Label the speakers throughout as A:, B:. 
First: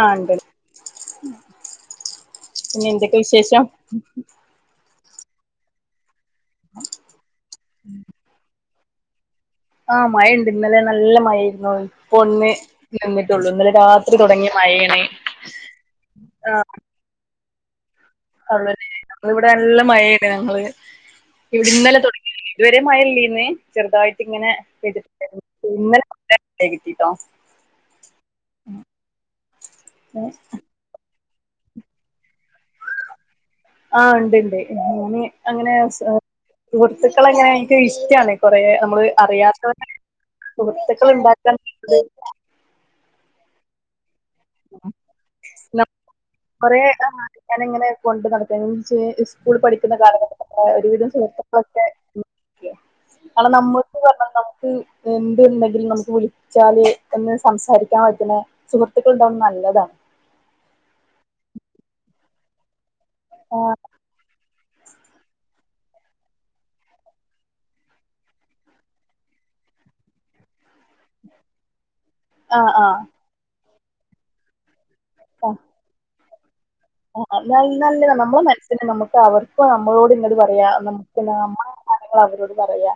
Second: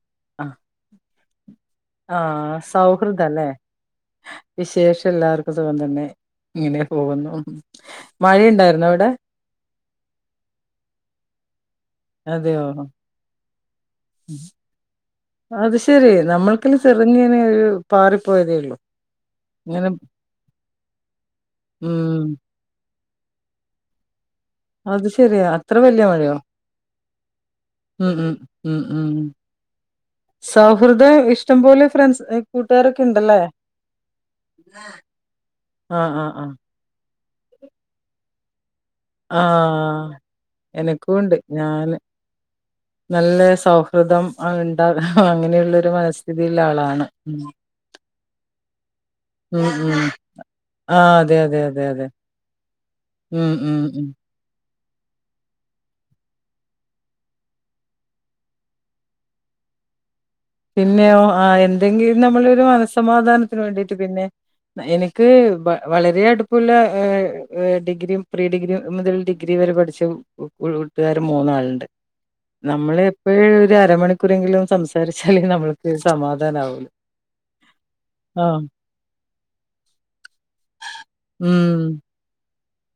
A: ആ ഒണ്ട്
B: ആഹ് ആഹ്
A: പിന്നെ എന്തൊക്കെ
B: സൗഹൃദല്ലേ
A: വിശേഷം?
B: വിശേഷം എല്ലാവർക്കും സുഖം തന്നെ ഇങ്ങനെ പോകുന്നു മഴയുണ്ടായിരുന്നോ അവിടെ
A: ആ മഴയിണ്ട് ഇന്നലെ നല്ല മഴയായിരുന്നു ഒന്ന്
B: അതെയോ
A: നിന്നിട്ടുള്ളൂ ഇന്നലെ രാത്രി തൊടങ്ങിയ മഴയാണ്
B: അത് ശെരി
A: ആ
B: നമ്മൾക്കില് ചെറുങ്ങനെ ഒരു പാറിപ്പോയതേ
A: അവിടെ
B: ഉള്ളൂ
A: ഞങ്ങടെ ഇവിടെ നല്ല
B: ഇങ്ങനെ
A: മഴയാണ്, ഞങ്ങള് ഇന്നലെ
B: ഉം
A: തൊടങ്ങി ഇതുവരെയും മഴയില്ലേ ന്നെ ചെറുതായിട്ട് ഇങ്ങനെ
B: അത്
A: പെയ്തിട്ടുണ്ടായിരുന്നു
B: ശെരിയാ അത്ര വല്യ
A: ഇന്നലെ മഴ
B: മഴയോ
A: കിട്ടിട്ടോ
B: ഉം ഉം ഉം ഉം സൗഹൃദം ഇഷ് ടംപോലെ ഫ്രണ്ട്സ് എഹ് കൂട്ടുക്കാരൊക്കെ ഇണ്ടല്ലേ
A: ആ ഒണ്ടിണ്ട് ഞാന് അങ്ങനെ സു
B: ആഹ് ആഹ് ആഹ്
A: സുഹൃത്തുക്കളങ്ങനെ എനിക്ക് ഇഷ്ടാണ് കുറെ അ [unintelligible] അറിയാത്തോരെ
B: ആഹ്
A: സുഹൃത്തുക്കൾ
B: എനക്കും ഉണ്ട്
A: ഇണ്ടാക്കാ
B: ഞാന്
A: നല്ലത്.
B: നല്ല സൗഹൃദം ആ [unintelligible] ആ അങ്ങനെയുള്ളൊരു മനസ്ഥിതി ഇള്ള
A: കൊറേ
B: ആളാണ്
A: ആഹ്
B: ഉം
A: ഞാനിങ്ങനെ കൊണ്ട് നടക്കാനി [unintelligible] ഇസ്കൂള്
B: ഉം
A: പഠിക്കുന്ന
B: ഉം
A: കാലഘട്ടത്തേ ഒരുവിധം
B: ആഹ് അതെ അതെ അതെ
A: സുഹൃത്തുക്കളൊക്കെ
B: അതെ
A: [unintelligible]
B: ഉം
A: കാരണം
B: ഉം
A: നമ്മക്ക്
B: ഉം
A: പറഞ്ഞാ നമ്മ എന്തുണ്ടെങ്കിലും നമുക്ക് വിളിച്ചാല് ഒന്ന് സംസാരിക്കാൻ പറ്റണ സുഹൃത്ത് സുഹൃത്തുണ്ടാവുന്നെ നല്ലതാ.
B: പിന്നെയോ ആ എന്തെങ്കിലും നമ്മളൊരു മനസ്സ് സമാധാനത്തിന് വേണ്ടിട്ട് പിന്നെ എനിക്ക് ബൺ വളരെ അടുപ്പുള്ള ഡിഗ്രിയും പ്രീ ഡിഗ്രിയും മുതൽ ഡിഗ്രി വരെ പഠിച്ച ഇപ്പം ഇവിടുത്തുകാര് മൂന്നാളിണ്ട്
A: ആഹ് ആഹ്
B: നമ്മളെ എപ്പഴ് ഒര് അരമണിക്കൂറെങ്കിലും സംസാരി ഇതല്ലങ്കി നമ്മൾക്ക് സമാധാനം ധനാവോ
A: ആ അതാ ഇന്നലോ നമ്മടെ മനസ്സിന് നമുക്ക് അവർക്ക് നമ്മളോട് ഇന്നത് പറയാ നമുക്ക് നമ്മ
B: ഉം
A: കാരൃങ്ങൾ അവരോട് പറയ്യ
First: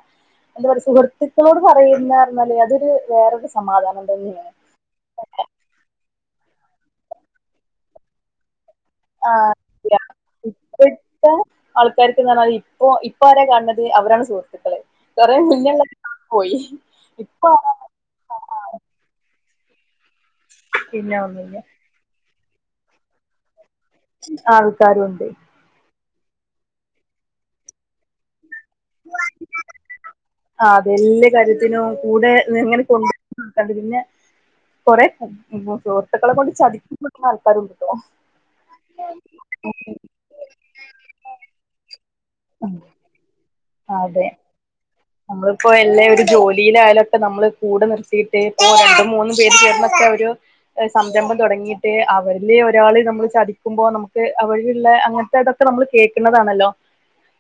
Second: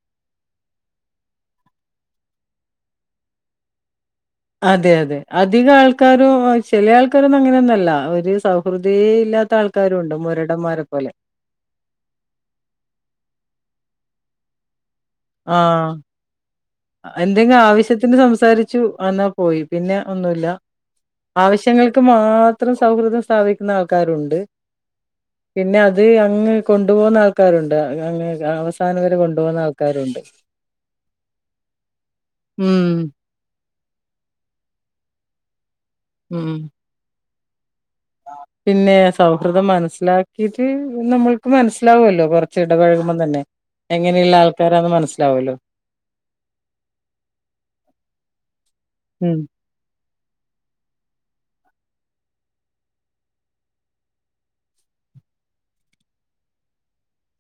A: എന്ത് പഠിച്ച് സുഹൃത്തുക്കളോട് പറയുന്ന മരൃതൊരു വേറൊരു സമാധാനം തന്നെയാണ്
B: അതെ അതെ അധിക ആൾക്കാരും ആയി ചില ആൾക്കാരൊന്നും അങ്ങനെ ഒന്നു അല്ല ഒരു സൗ
A: ആ ഇല്ല
B: പോലെ
A: ഇപ്പഴ്ത്തെ ആൾക്കാർക്ക് ഇങ്ങനായി ഇപ്പൊ ഇപ്പാരെ കാണ്ന്നത് അത് അവരാണ് സുഹൃത്തുക്കള് കൊറേ
B: ആഹ്
A: നില്ലല്ല പോയി ഇപ്പൊ
B: എന്തെങ്കിലും
A: ആരാ?
B: ആവശ്യത്തിന് സംസാരിച്ചു അന്നാ പോയി പിന്നെ ഒന്നുമില്ല
A: പിന്നെ ഒന്നുമില്ല
B: ആവശ്യങ്ങൾക്ക് മാത്ര ഇത്തരം സൗഹൃദം സ്ഥാപി
A: ആൾക്കാരുണ്ട്
B: പിന്നെ അത് അങ്ങ് കൊണ്ടുപോകുന്ന ആൾക്കാരുണ്ട് അങ്ങ് ആ അവസ് സാനവരെ കൊണ്ടുപോകുന്ന ആൾക്കാരുമുണ്ട്
A: ആ അതെല്ലാ കാര്യ കൂടെന്നങ്ങനെ
B: ഉം
A: കൊണ്ട് [unintelligible] പിന്നെ കൊറെ [unintelligible] സുഹൃത്തുക്കളെ കൊണ്ട്
B: ഉം
A: ചതി [unintelligible] ആൾക്കാരുണ്ട്
B: പിന്നെ സൗഹൃദം മനസ്സിലാക്കിട്ട് നമ്മൾക്ക് മനസ്സിലാവല്ലോ കുറച്ച് ഇടപഴകുമ്പം തന്നെ
A: അതെ
B: എങ്ങനെയുള്ള ആൾക്കാരാന്ന് മനസ്സിലാവല്ലോ.
A: നമ്മളിപ്പോ എല്ലാ ഒരു ജോലിയിലായാലൊക്കെ നമ്മള് കൂടെ നിർത്തിയിട്ട് ഇപ്പൊ രണ്ടും മൂന്നും
B: ഉം
A: പേര് ചേർന്നൊക്കെ ഒരു സംരംഭം തുടങ്ങിട്ട് അവരില് ഒരാള് നമ്മള് ചതിക്കുമ്പോ നമുക്ക് അവരിലുള്ള അങ്ങനത്തെ ഇതൊക്കെ നമ്മൾ കേൾക്കുന്നതാണല്ലോ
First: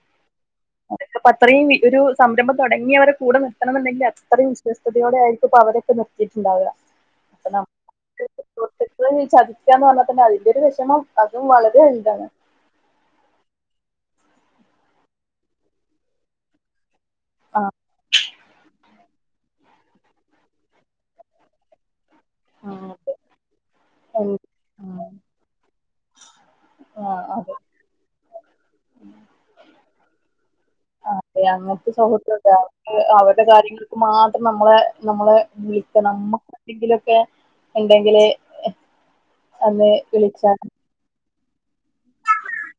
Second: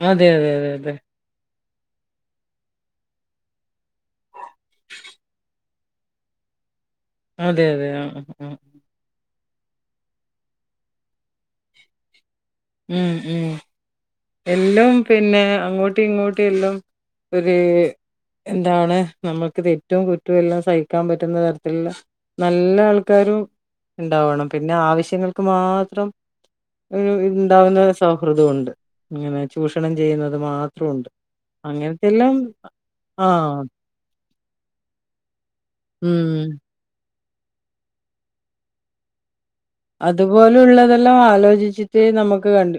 B: അതെ അതെ അതെ അതെ
A: അതൊക്കെ അപ്പ അത്രയും ഒരു സംരംഭം തുടങ്ങിയവരടെ കൂടെ നിർത്തണന്നുണ്ടെങ്കിൽ അത്രയും വിശ്വസ്തയോടെയായിരിക്കും അപ്പ അവരൊക്കെ നിർത്തിയിട്ടുണ്ടാവുക അപ്പൊ
B: അതെ അതെ ആഹ
A: നമുക്ക്
B: ആഹ
A: സുഹൃത്തുക്കള് ചതിക്കാന്ന് പറഞ്ഞാതന്നെ അതിന്റെ ഒരു വിഷമം അതും വളരെ വലുതാണ്
B: ഉം ഉം എല്ലോം പിന്നെ അങ്ങോട്ടി ഇങ്ങോട്ടി എല്ലോം ഒരു
A: ആ
B: എന്താണ് നമ്മുക്ക് തെറ്റോം കുറ്റോം എല്ലാം സഹിക്കാൻ പറ്റുന്ന തരത്തിലുള്ള
A: ആ
B: നല്ല ആൾക്കാരും
A: അതെ
B: ഉണ്ടാവണം പിന്നെ ആവശ്യങ്ങൾക്ക് മാത്രം ഒരു
A: ആ
B: ഇത്
A: അതെ
B: ഉണ്ടാവുന്ന സൗഹൃദമുണ്ട് അങ്ങനെ ചൂഷണം ചെയ്യുന്നത് മാത്ര
A: ആ അതെ അങ്ങനത്തെ സൗഹൃദമുണ്ട് അവക്ക് അവരുടെ
B: ആഹ്
A: കാര്യങ്ങൾക്ക് മാത്രം നമ്മളെ നമ്മളെ വിളിക്കണം
B: ഉം
A: നമ്മുക്ക് എന്തെങ്കിലൊക്കെ ഉണ്ടെങ്കില്
B: അതുപോലുള്ളതെല്ലാം ആലോചി ആലോചിച്ചിട്ടേ നമുക്ക് കണ്ട്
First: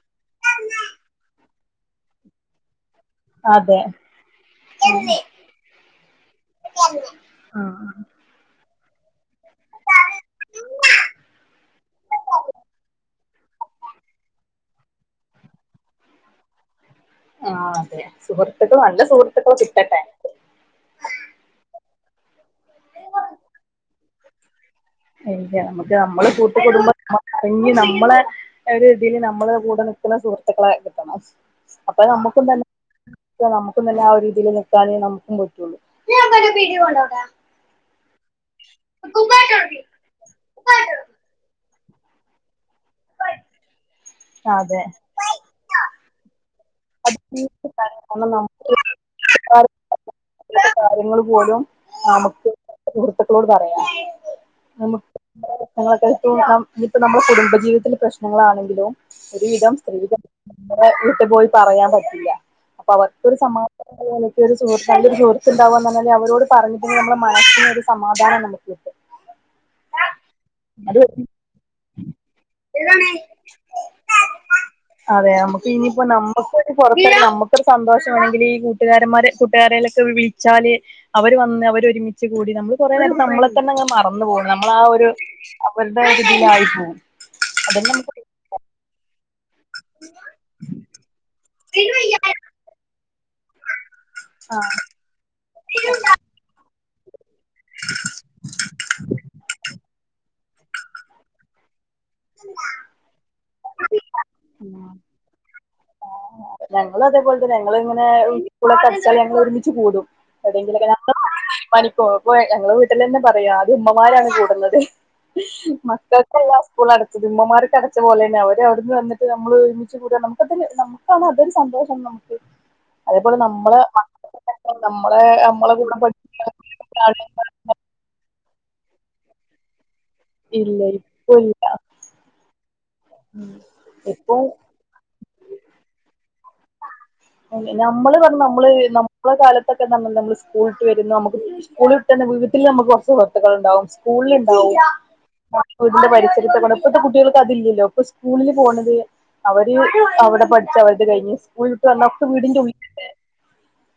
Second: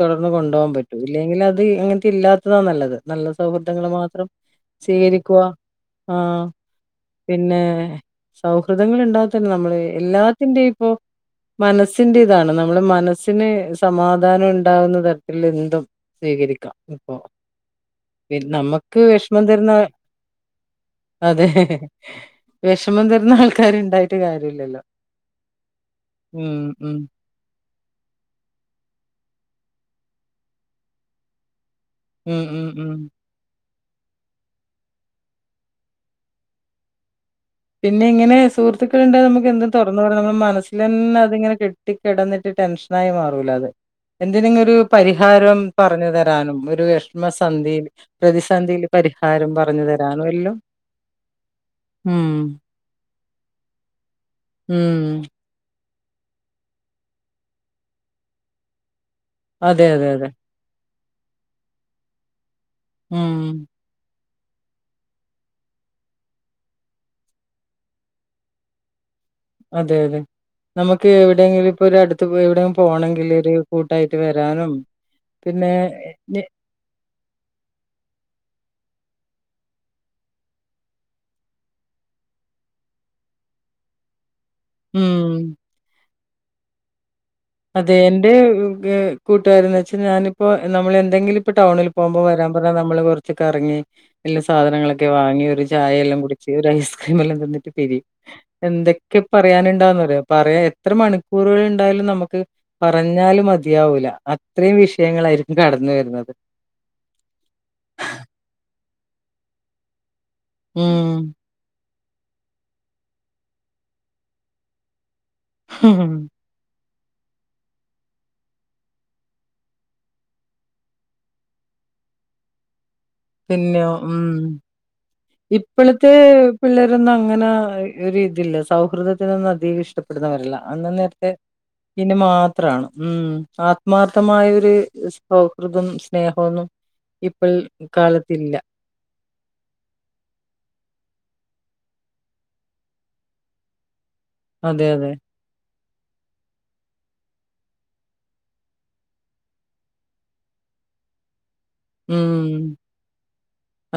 B: തുടർന്ന് കൊണ്ടുപോകാൻ പറ്റും ഇല്ലെങ്കിൽ അത് അങ്ങനത്തെ ഇല്ലാത്തതാ നല്ലത് നല്ല
A: അതെ
B: സൗഹൃദങ്ങള് മാത്രം
A: ആഹ്
B: സ്വീകരിക്കുക ആ പിന്നെ
A: ആഹ്
B: സൗ ഹൃത്തുക്കൾ ഇണ്ടാകത്തില്ല നമ്മള് എല്ലാത്തിൻ്റെ ഇപ്പൊ മനസ്സിൻ്റെ ഇതാണ് നമ്മള് മനസ്സിന് സമാധാനം ഉണ്ടാകുന്ന തരത്തിൽ എന്തും സ്വീകരിക്കാം ഇപ്പൊ
A: ആഹ് അതെ
B: പി-
A: സുഹൃത്തുക്കൾ
B: നമുക്ക്
A: നല്ല
B: വിഷമം
A: സുഹൃത്തുക്കളെ
B: തീരുന്ന
A: കിട്ടട്ടെ.
B: അതെ വെഷമം തരുന്ന ആൾക്കാര് ഇണ്ടായിട്ട് കാര്യം ഇല്ലല്ലോ
A: ഉം നമുക്ക് നമ്മള് കൂട്ടുകൂടുമ്പോ [unintelligible] നമ്മളെ ഒരു ഇതിൽ നമ്മള് കൂടെ നിക്കണ സുഹൃത്തുക്കളെ കിട്ടണം അപ്പൊ
B: ഉം
A: നമുക്കും തന്നെ
B: ഉം ഉം
A: [unintelligible] ക്കും ആ ഒരു രീതിൽ നിക്കാണേ നമുക്കും പറ്റുള്ളൂ
B: പിന്നെ ഇങ്ങനെ സുഹൃത്തക്കുക്കൾ ഇണ്ടേൽ നമുക്ക് എന്തും തുറ ന്ന് പറഞ്ഞ നമ്മൾ മനസ്സിലന്നെ അത് ഇങ്ങനെ കെട്ടി കെടന്നിട്ട് ടെൻഷനായി മാറൂല അത് എന്തിനെങ്കിലും ഒരു
A: അതെ
B: പരിഹാരം പറഞ്ഞു തരാനും ഒരു
A: അത്
B: വെഷമസന്ധിയിൽ-
A: കാരണം നമുക്കാ
B: പ്രതിസന്ധിയിൽ പരിഹാരം പറഞ്ഞു തരാനുവല്ലോ
A: കാര്യങ്ങൾ പോലും
B: ഉം
A: നമുക്ക് സുഹൃത്തുക്കളോട് പറയ
B: ഉം
A: ഞളൊക്കെ [unintelligible] ഇനി ഇപ്പ നമ്മുടെ കുടുംബജീവിതത്തിൽ പ്രശ്നങ്ങളാണെങ്കിലും ഒരുവിധം
B: അതെ
A: സ്ത്രീ
B: അതെ
A: [unintelligible]
B: അതെ
A: ഇപ്പ വീട്ടി പോയി പറയാൻ പറ്റില്ല അപ്പ അവർക്കൊരു
B: ഉം
A: സമാധാനം പോലെ ഒരു സുഹൃത്ത് നല്ലൊരു സുഹൃത്തുണ്ടാവാന്നു പറഞ്ഞാല് അവരോട് പറഞ്ഞിട്ടെങ്കിൽ നമ്മടെ മനസ്സിന് ഒരു സമാധാനം നമുക്ക് കിട്ടും
B: അതെ അതെ
A: അത്
B: നമുക്ക് എവിടെങ്കിലും ഇപ്പോ ഒരു അടുത്ത് എവിടെയും പോണേങ്കിൽ ഒരു കൂട്ടായിട്ട് വരാനും പിന്നെ [unintelligible]
A: ഇപ്പൊ ഒരു പുറത്ത് [unintelligible] നമുക്കൊരു സന്തോഷംമാണെങ്കിൽ ഈ കൂട്ടുകാരന്മാരെ കൂട്ടുകാരെയല്ലക്ക വിളിച്ചാല് അവർ വന്ന് അവര് ഒരുമിച്ച് കൂടി നമ്മള് കുറേ നേരം നമ്മളെ തന്നെ അങ്ങനെ മറന്നു പോകും നമ്മള ആ ഒരു
B: ഉം
A: അവരുടെ ഒരു ഇതിലായി പോവും
B: അതെ എന്റെ [inaudible] കൂട്ടുക്കാരെന്ന് വെച്ചാ ഞാനിപ്പോ നമ്മളെന്തെങ്കിലും ഇപ്പ ടൗണിൽ പോകുമ്പോ വരാൻ പറഞ്ഞ നമ്മള് വെറു കറങ്ങി എല്ല
A: ആഹ്
B: സാധനങ്ങളൊക്കെ വാങ്ങി ഒരു ചായയെല്ലാം കുടിച്ച് ഒരു ഐസ് ക്രീം വെല്ലോം തിന്നിട്ട് പിരിയും എന്തൊക്കെ പറയാനുണ്ടാവുന്ന് അറിയോ പറയാൻ എത്ര മണിക്കൂറുകൾ ഉണ്ടായാലും നമ ക്ക് പറഞ്ഞാലും മതിയാവൂല അത്രയും വിഷയങ്ങളായിരിക്കും കടന്ന് വരുന്നത്
A: ഞങ്ങളും അതേപോലെ തന്നെ ഞങ്ങളിങ്ങനെ സ്കൂളൊക്കെ ഞങ്ങൾ ഒരുമിച്ച് കൂടും എവിടെങ്കിലൊക്കെ നമ്മ
B: ഉം
A: പാനി പ്പ ഞങ്ങള് വീട്ടിലെന്നെ പറയും ആദ്യം ഉമ്മമാരാണ് കൂടുന്നതേ ഉം മക്കക്കല്ലാ സ്കൂൾ അടച്ചത് ഉമ്മമാർക്ക് അടച്ച പോലാണ് അവര് അവിട്ന്ന് വന്നിട്ട് മ്മള് ഒരുമിച്ച് കൂടാ നമുക്കതല്ലേ നമുക്കാണ് അതൊരു സന്തോഷം നമുക്ക് അതേപോലെ നമ്മള് നമ്മ
B: ഇപ്പോളത്തെ പിള്ളേരൊന്നും അങ്ങനെ ഒരു ഇതില്ല സ്‌കു സൗഹൃദത്തിൽ ഒന്നും അധികം ഇഷ്ട പ്പെടുന്നവരല്ല
A: ഇല്ല
B: അന്ന നേരത്തെ
A: ഇപ്പൊ ഇല്ല
B: പിന്നെ മാത്രമാണ് ഉ
A: ഇപ്പൊ
B: ആത്മാർത്ഥമായ ഒരു സൗഹൃദം സ്നേഹമൊന്നും ഇപ്പോൾ
A: നമ്മള് പറഞ്ഞ
B: കാലത്തില്ല
A: നമ്മള് നമ്മളെ കാലത്തൊക്കെ നമ്മക്ക് നമ്മൾ സ്കൂളിട്ട് വരും നമുക്ക് സ്കൂളിട്ട് വന്നാ വീട്ടിൽ മ്മക്ക് കുറച്ച് സുഹൃത്തുൾണ്ടാവും സ്കൂളിൽ ഇണ്ടാവും
B: അതെ അതെ
A: വീടിന്റെ പരിസരത്തൊക്കെ ഇപ്പത്തെ കുട്ടികൾക്ക് അതില്ലല്ലോ ഇപ്പ സ്കൂള് ല് പോണത് അവര് അവിടെ പഠിച്ച അവരുത് കഴിഞ്ഞ് സ്കൂൾ വിട്ട് വന്ന ഒക്കെ വീടിന്റെ ഉള്ളിൽ
B: ഉം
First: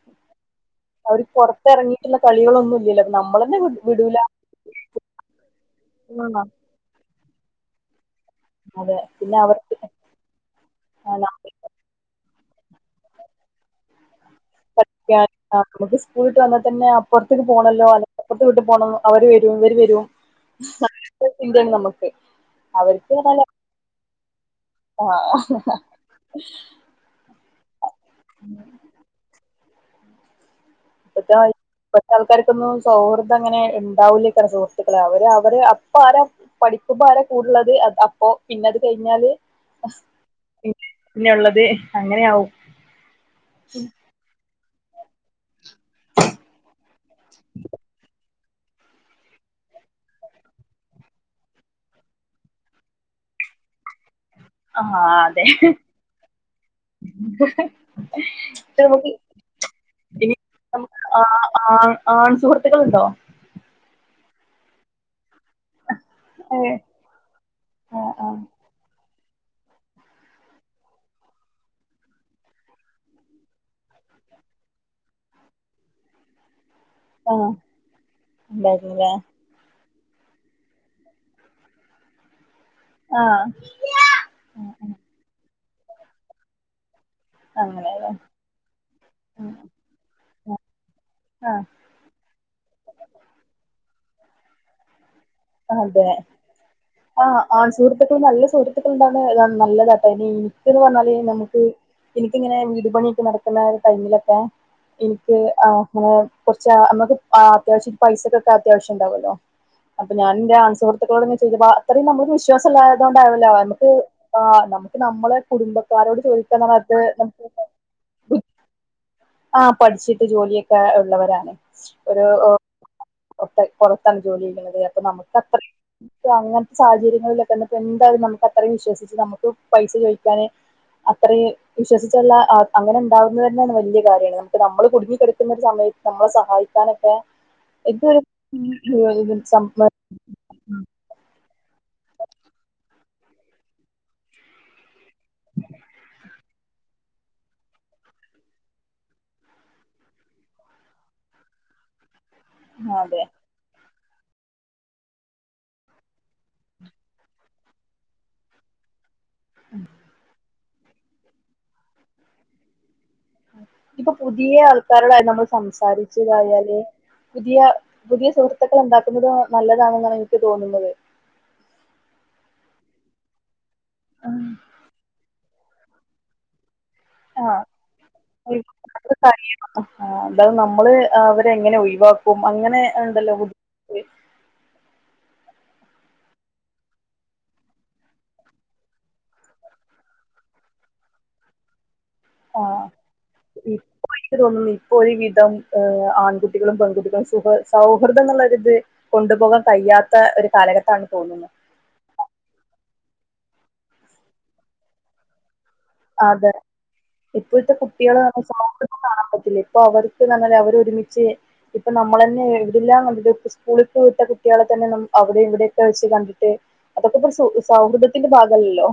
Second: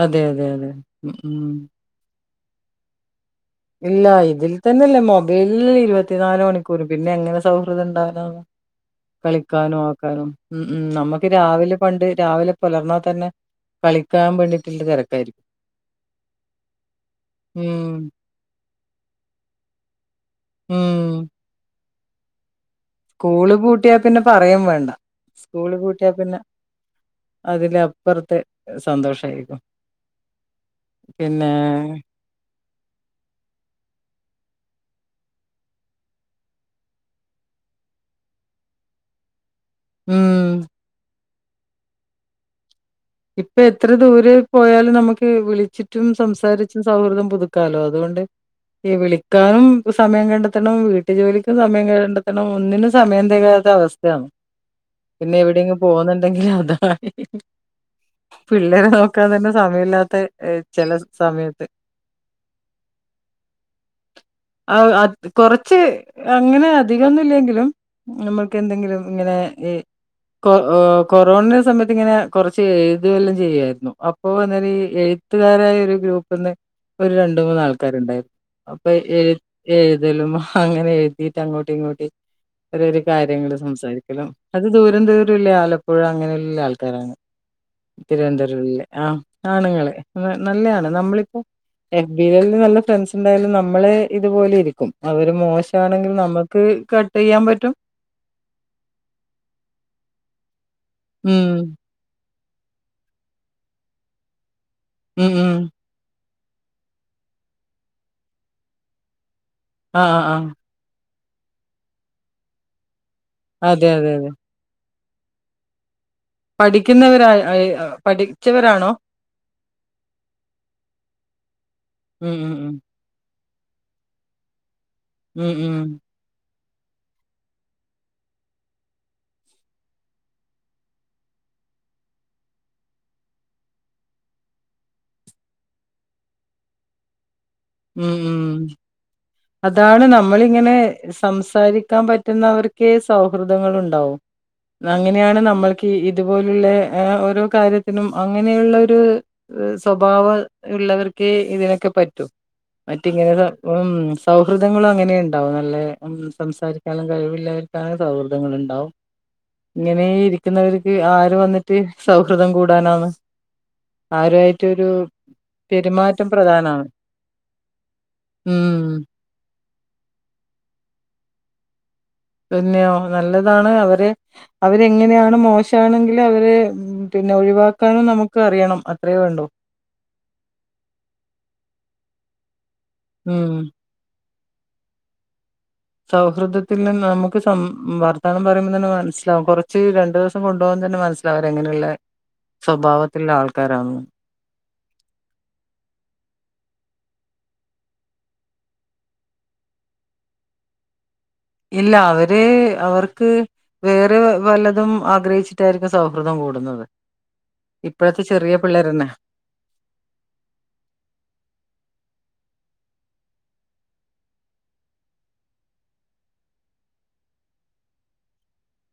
B: അതെ അതെ അതെ ഉം
A: അവര്
B: ഉം
A: പുറത്തിറങ്ങിട്ട് കളികളൊന്നും ഇല്യല്ലോ നമ്മള
B: ഇല്ല ഇതിൽ തന്നെല്ലേ മൊബൈൽ ഇരുപത്തിനാല് മണിക്കൂറും പിന്നെ എങ്ങനെ സൗഹൃദം ണ്ട ണ്ടാവാ
A: അതെ പിന്നെ അവർക്ക്
B: കളിക്കാനും ആക്കാനും ഉ ഉ നമ്മുക്ക് രാവിലെ പണ്ട് രാവിലെ പുലർന്നാൽ തന്നെ കളി
A: [unintelligible] നമക്ക് സ്കൂളിട്ട് വന്നാൽ തന്നെ അപ്പുറത്തേക്ക് പോകണല്ലോ
B: ഉം
A: അല്ലെങ്ക അപ്പുറത്ത വി പോണം അവര് വരും ഇവര് വരും
B: ഉം
A: ഒറ്റ ചിന്താ നമക്ക്
B: സ്കൂള് പൂട്ടിയാൽ പിന്നെ പറയും വേണ്ട
A: ആ
B: സ്കൂള് പൂട്ടിയാൽ പിന്നെ അതിലാ പ്പുറത്ത് സന്തോഷമായിരിക്കും
A: ഇപ്പത്തെ ഇപ്പഴത്തെ ആൾക്കാർക്കൊന്നും സൗഹൃദം അങ്ങനെ ഉണ്ടാവൂല ഇ സുഹൃത്തുക്കളെ അവര് അവര് അപ്പ ആരാ പഠിക്കുമ്പോ ആരാ കൂടുള്ളത് അപ്പൊ പിന്നെ അത് കഴിഞ്ഞാല് ഹ്
B: ഉം
A: പിന്നെള്ളത് അങ്ങനെ ആവും
B: ഇപ്പൊ എത്ര ദൂര പോയാല് നമുക്ക് വിളിച്ചിട്ടും സംസാരിച്ചും സൗഹൃദം പുതുക്കാലോ അതുകൊണ്ട് വിളിക്കാനും സമയം കണ്ടെത്തണം വീട്ടു ജോലിക്കും സമയം കണ്ടെത്തണം ഒന്നിനും സമയം തികയാത്ത അവസ്ഥയ
A: ആ
B: പിന്നെ
A: അതെ
B: എവിടെയെങ്കും പോന്നുണ്ടെങ്കിൽ അതെനെ
A: നമുക്ക്
B: സമയമില്ലാത്ത
A: ഇ
B: ഏഹ്, ചില
A: ആ
B: സമയത്ത്
A: ആ ആൺ സുഹൃത്തുക്കൾണ്ടോ
B: അഹ് അ കൊറച്ച്
A: ഏ
B: അങ്ങനെ അധികംന്നിലെങ്കിലും
A: ആ ആ
B: നമ്മൾക്ക് എന്തെങ്കിലും ഇങ്ങനെ ഏഹ് കൊ ഉഹ് കൊറോണ സമയത്ത് ഇങ്ങനെ കൊറ ചെയ്തവെല്ലാം ചെയ്യായിരുന്നു അപ്പൊ എന്നേരം ഈ എഴുത്തുകാരായ ഒരു ഗ്രൂപ്പ്ന്ന് ഒരു
A: ആ
B: രണ്ട മൂന്നാൾക്കാരുണ്ടായിരുന്നു അപ്പൊ
A: ഉണ്ടായിരുന്നല്ലേ
B: എഴ എഴ ന്തേലും അങ്ങനെ എഴുതിയിട്ട് അങ്ങോട്ടി ഇങ്ങോട്ടി ഒരു ഒരു
A: ആ
B: കാര്യങ്ങള് സംസാരിക്കലും അത് ദൂരം ദൂരല്ല ആലോ ഇപ്പോഴും അങ്ങനെയുള്ള ആൾക്കാരാണ്
A: അങ്ങനെയല്ലേ
B: തിരുവനന്തപുരല്ലേഅ ആണ്ങ്ങള് അ നല്ലയാണ് നമ്മളിപ്പോ
A: ആ
B: എഫ് ബി യില് നല്ല ഫ്രണ്ട്സ് ഉണ്ടായാലും നമ്മള് ഇതുപോലെ ഇരിക്കും അവര്
A: അതെ
B: മോശാണെങ്കിൽ നമ്മക്ക് കട്ട്
A: ആഹ്
B: ചെയ്യാൻ
A: ആൺ
B: പറ്റും.
A: സുഹൃത്തുക്കള് നല്ല സുഹൃത്തുക്കൾ ഉണ്ടാകുന്നത് ന നല്ലതാട്ടോ ഇനി [unintelligible] പറഞ്ഞാലേ
B: ഉം.
A: നമുക്ക് എനിക്കിങ്ങനെ വീട് പണിയൊക്കെ നടക്കുന്ന ടൈമിലൊക്കെ
B: ഉം,
A: എനിക്ക്
B: ഉം.
A: ആങ്ങള കൊറച്ച് അമ്മക്ക് ആ അത്യാവശ്യം ഇ പൈസക്കൊക്കെ അത്യാവശ്യം ഉണ്ടാവല്ലോ
B: ആഹ്,
A: അപ്പ
B: ആഹ്, ആഹ്.
A: ഞാനെന്റെ ആൺ സുഹൃ [unintelligible] അത്രയും നമ്മളൊരു വിശ്വാസമുള്ള [unintelligible]
B: അതെ,
A: നമുക്ക്
B: അതെ, അതെ.
A: ആ നമു നമ്മളെ കുടുംബ ആരോട് ചോദിക്കും എന്ന മട്ട്
B: പഠിക്കുന്നവരാ അയ് അ പഠിച്ചവരാണോ
A: [inaudible] ആ പഠിച്ചിട്ട് ജോലിയൊക്കെ ഉള്ളവരാണ് ഒരു
B: ഉം ഉം
A: പൊറത്തു പുറത്താണ് ജോലി ചെയ്യുന്നത് അതെയോ
B: ഉം ഉം ഉം
A: [inaudible] സാഹചര്യങ്ങളിലൊക്കെ എന്നിട്ട് എന്തായാലും നമുക്ക് അത്രയും വിശ്വസിച്ച് നമുക്ക് പൈസ ചോദിക്കാന് അത്രയും വിശ്വസിച്ചുള്ള അ അങ്ങനെ ഉണ്ടാകുന്നത് തന്നെയാണ് വല്യ കാര്യമാണ് നമുക്ക് നമ്മള് കുടുങ്ങി കെടക്കുന്ന ഒരു സമയത്ത് നമ്മളെ സഹായിക്കാനൊക്കെ ഇത്
B: ഉം ഉം
A: [unintelligible] സം
B: [unintelligible] നമ്മളിങ്ങനെ സംസാര് രിക്കാൻ പറ്റുന്നവർക്കേ സൗഹൃദങ്ങൾ ഉണ്ടാവു അങ്ങനെയാണ് നമ്മൾക്ക് ഇതുപോലുള്ള ഓരോ കാര്യത്തിനും അങ്ങനെയുള്ള ഒരു സ്വഭാവം ഉള്ളവർക്കേ ഇതിനൊക്കെ പറ്റു
A: ആ,
B: മറ്റ്
A: അതെ
B: ഇങ്ങന [unintelligible] സൗഹൃദങ്ങള് അങ്ങനെ ഉണ്ടാവും നല്ലേ സംസാരിക്കാനും കഴിവുള്ളവർക്കാണ് സൗഹൃദങ്ങള് ഉണ്ടാവും ഇങ്ങനെ ഇരിക്കുന്നവര് ആര് വന്നിട്ട് സൗഹൃദം കൂടാനാണ്
A: ഇപ്പൊ പുതിയ
B: ആരുമായിട്ടൊരു
A: ആൾക്കാരോടായാലും നമ്മള് സംസാരിച്ച്
B: പെരുമാറ്റം
A: ഇതായാല്
B: പ്രധാനാണ്
A: പുതിയ പുതിയ
B: ഉം
A: സുഹൃത്തുക്കൾ ഉണ്ടാക്കുന്നുന്നത് നല്ലതാണെന്നാണ് എനിക്ക് തോന്നുന്നത്
B: പിന്നെയോ നല്ലതാ ണ് അവരെ അവരെങ്ങനെയാണ് മോശ ച്ചാണെങ്കിൽ അവര് പിന്നെ ഒഴിവാക്കാനും നമുക്ക്
A: ആഹ്
B: അറിയണം അത്രേ വേണ്ടു
A: [inaudible] അത് നമ്മള് അവരെ എങ്ങനെ ഒഴിവാ പ്പൊമ് അങ്ങനെ എന്തല്ലോ ബുദ്ധി
B: ഉം
A: ട്ട്
B: സൗഹൃദത്തില് നമുക്ക് സം വർത്താനം പറയുമ്പോ തന്നെ മനസ്സിലാവും കൊറച്ച് രണ്ടു ദിവസം കൊണ്ടുപോകാൻ തന്നെ മനസ്സിലാവും അവര് എങ്ങനെയുള്ള
A: ആ ഇപ്പോ എനിക്ക് തോന്നുന്നു ഇപ്പൊ ഒരു വിധം ആൺകുട്ടികളും പെൺകുട്ടികളും സുഖ സൗഹൃദം എന്നുള്ളര് ഇത് കൊണ്ടുപോകാൻ കഴിയാത്ത ഒരു കാലഘട്ടത്താണ്
B: ഇല്ല അവര് അവർക്ക് വേറെ വലതും ആഗ്രഹിച്ചി
A: അതെ ഇപ്പോഴത്തെ കുട്ടികളെ
B: ഇപ്പോഴത്തെ
A: നമുക്ക്
B: ചെറിയ
A: സൗഹൃദം
B: പിള്ളേരന്നെ
A: കാണാൻ പറ്റില്ല ഇപ്പൊ അവർക്ക് നന്നല്ല അവര് ഒരുമിച്ച് ഇപ്പം നമ്മളന്നെ ഇല്ലാം കണ്ടിട്ട് സ്കൂളി വിട്ട കുട്ടികളെ തന്നെ അവിടെ ഇവിടെയൊക്കെ വെച്ച് കണ്ടിട്ട് അതൊക്കെ ഇ സ സൗഹൃദത്തിന്റെ ഭാഗല്ലല്ലോ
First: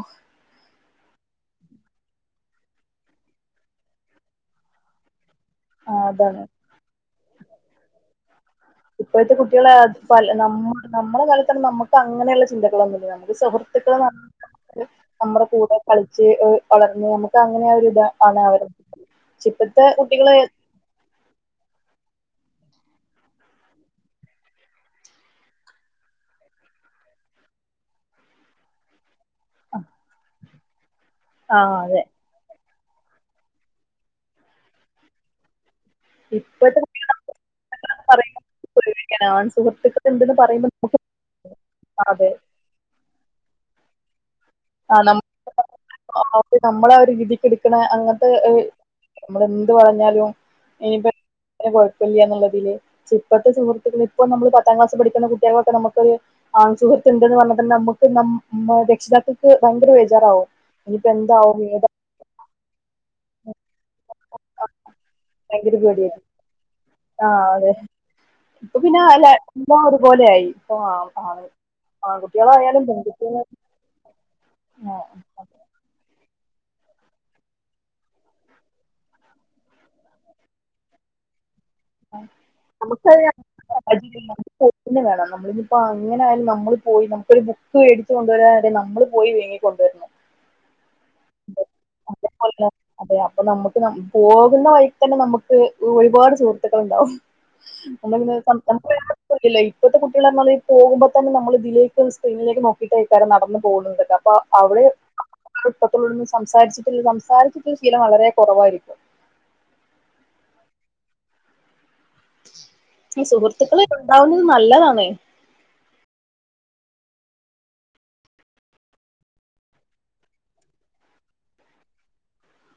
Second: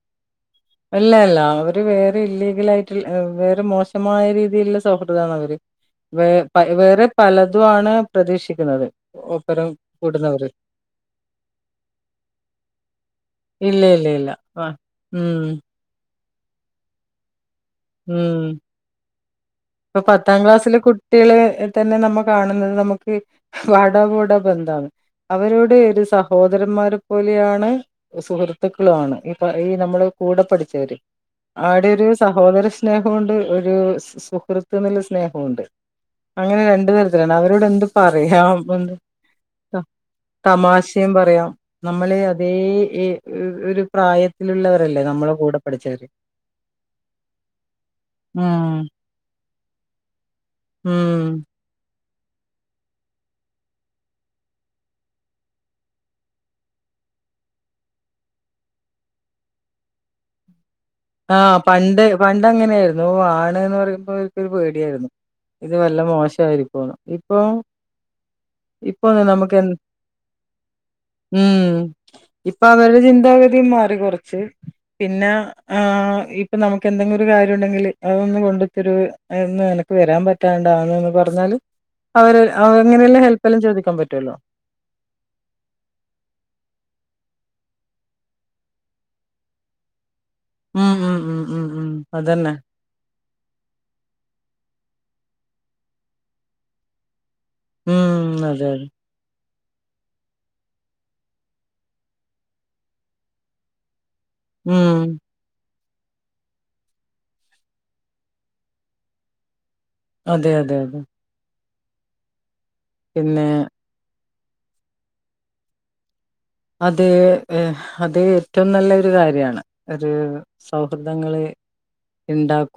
B: അല്ല അല്ല അവര് വേറെ ഇല്ലീഗലായിട്ടുള്ള വേറെ മോശമായ രീതിയിലുള്ള സൗഹൃദാണ് അവര്
A: ആ
B: വേ
A: അതാണ്
B: വേറെ പലതും ആണ് പ്രതീക്ഷിക്ക
A: ഇപ്പോഴത്തെ കുട്ടികളെ പല നമ്മ നമ്മളെ ക്കാലത്തു നമുക്ക് അങ്ങനെയുള്ള ചിന്തകളൊന്നുംമില്ല നമ്മുക്ക്
B: ഇല്ല
A: സുഹൃത്തുക്കള്
B: ഇല്ല ഇല്ല ആ
A: മാത്രം നമ്മുടെ
B: ഉം
A: കൂടെ കളിച്ച് വളർന്ന് നമുക്ക് അങ്ങനെ ഒരിത് ആണ്
B: ഉം
A: അവർക
B: ഇപ്പൊ പത്താം ക്ലാസ്സിലെ കുട്ടികള് തന്നെ നമ്മുക്ക് കാണുന്നത് നമുക്ക് വാട പോടാ ബന്ധാണ് അവരോട് ഒരു സഹോദരന്മാരെ പോലെയാണ് സുഹൃത്തുക്കളുംമാണ് ഇപ്പം ഈ നമ്മളെ കൂടെ പടി ശരി
A: ആ
B: അവിടെ
A: അതെ
B: ഒരു സഹോദര സ്നേഹം ഒണ്ട് ഒരു സു കൃത്ത് നല്ല സ്നേഹോണ്ട് അങ്ങനെ
A: ഇപ്പോഴത്തെ
B: രണ്ടു
A: കുട്ടികൾ
B: തരത്തിലാണ് അവരോട് എന്ത്
A: പറയുമ്പോ
B: പറയാം എന്ത്
A: പേടിയാണ് ആൺ സുഹൃത്തുക്കൾ ഉണ്ടെന്ന് പറയുമ്പോ നമുക്ക്
B: തമാശയും പറയാം നമ്മളെ
A: അതെ
B: അതേ എ ഒരു പ്രായ
A: [unintelligible]
B: ഉം
A: നമ്മള് എന്ത് പറഞ്ഞാലും ഇനിപ്പ
B: ഉം
A: ഇല്ല്യാന്നൊള്ളിതില് ക്ഷേ പ്പഴത്ത ഇപ്പം നമ്മള് പത്താംക്ലാസി പഠിക്കുന്ന കുട്ടികളൊക്കെ നമ്മ്ക്ക് ആൺ സുഹൃത്ത് ണ്ടെന്ന് പറഞ്ഞാ തന്ന അമ്മക്ക് മ്മ രക്ഷിതാക്കള് ഇത് ഭയങ്കര ബേജാറാവും ഇനിയിപ്പോ
B: ങാ
A: എന്താവും ഏതാ
B: പണ്ട് പണ്ട് അങ്ങനായിരുന്നു ത് ആണ് എന്ന് പറയുമ്പോ അവ്ക്കൊരു പേടിയായിരുന്നു ഇത് വല്ല മോശമായിരിക്കുംന്ന്
A: ആഹ് അതെ ഇപ്പ പിന്നാ
B: ഇപ്പൊന്ന്
A: ല്ല
B: നമുക്ക് എ
A: എല്ലാം ഒരുപോലെ ആയി ഇപ്പ ആ ആണ്
B: ഉം ഇപ്പൊ
A: ആൺകുട്ടികളായാലും
B: അവരുടെ
A: പെൺകുട്ടികള്
B: ചിന്താഗതി മാറി കൊറച്ച്
A: ങാ
B: പിന്നെ ആഹ് ഇപ്പം നമുക്ക് എന്തെങ്കിലും ഒരു കാര്യം ഉണ്ടെങ്കിൽ അതൊന്ന് കൊണ്ടത്തരോ എന്ന് എനക്ക് വരാൻ പറ്റാണ്ടാ എന്ന് ഒന്ന് പറഞ്ഞാല്
A: ങാ
B: അവര് അങ്ങനെയുള്ള
A: നമുക്കറിയാം
B: ഹെൽപ്പെല്ലാം ചോദിക്കാൻ പറ്റുവല്ലോ
A: [unintelligible] ഹെൽപന്നെ വേണംന്ന് നമ്മളിപ്പം അങ്ങനായാലും നമ്മള് പോയി നമ് ഒരു ബുക്ക് വേടിച്ച് കൊണ്ടുവരാനായാലും നമ്മള് പോയി വേങ്ങിക്കൊണ്ടുവരണം
B: ങാ ങാ ങാ ങാ ഉം അതന്നെ
A: അതെ അപ്പൊ നമ്മക്ക് പോകുന്ന വഴിക്ക് തന്നെ നമുക്ക് ഒരുപാട് സുഹൃത്തുക്കളൊണ്ടാവും
B: ഉം അതെ അതെ
A: [unintelligible] ഇപ്പോത്തെ കുട്ടികളാന്നു പറഞ്ഞാ ഈ പോകുമ്പോ തന്നെ നമ്മള് ഇതിലേക്ക് ഈ സ്ക്രീനിലേക്ക് നോക്കിയിട്ട് ഇക്കെ [unintelligible] നടന്ന് പോവുന്നത് കേട്ടാ അ [unintelligible] അവിടെ
B: ഉം
A: മൊത്തത്തിലൊന്നും സംസാരിച്ചിട്ടില്ല സംസാരിച്ചിട്ടുള്ള ശീലം വളരെ കൊറവായിരിക്കും
B: അതെ അതെ അതെ പിന്നെ
A: സുഹൃത്തുക്കളും ഉണ്ടാവ നല്ലതാണ്
B: അത് അത് ഏറ്റവും നല്ല ഒരു കാര്യാണ് ഒരു സൗഹൃദങ്ങള് ഇണ്ടാക്കു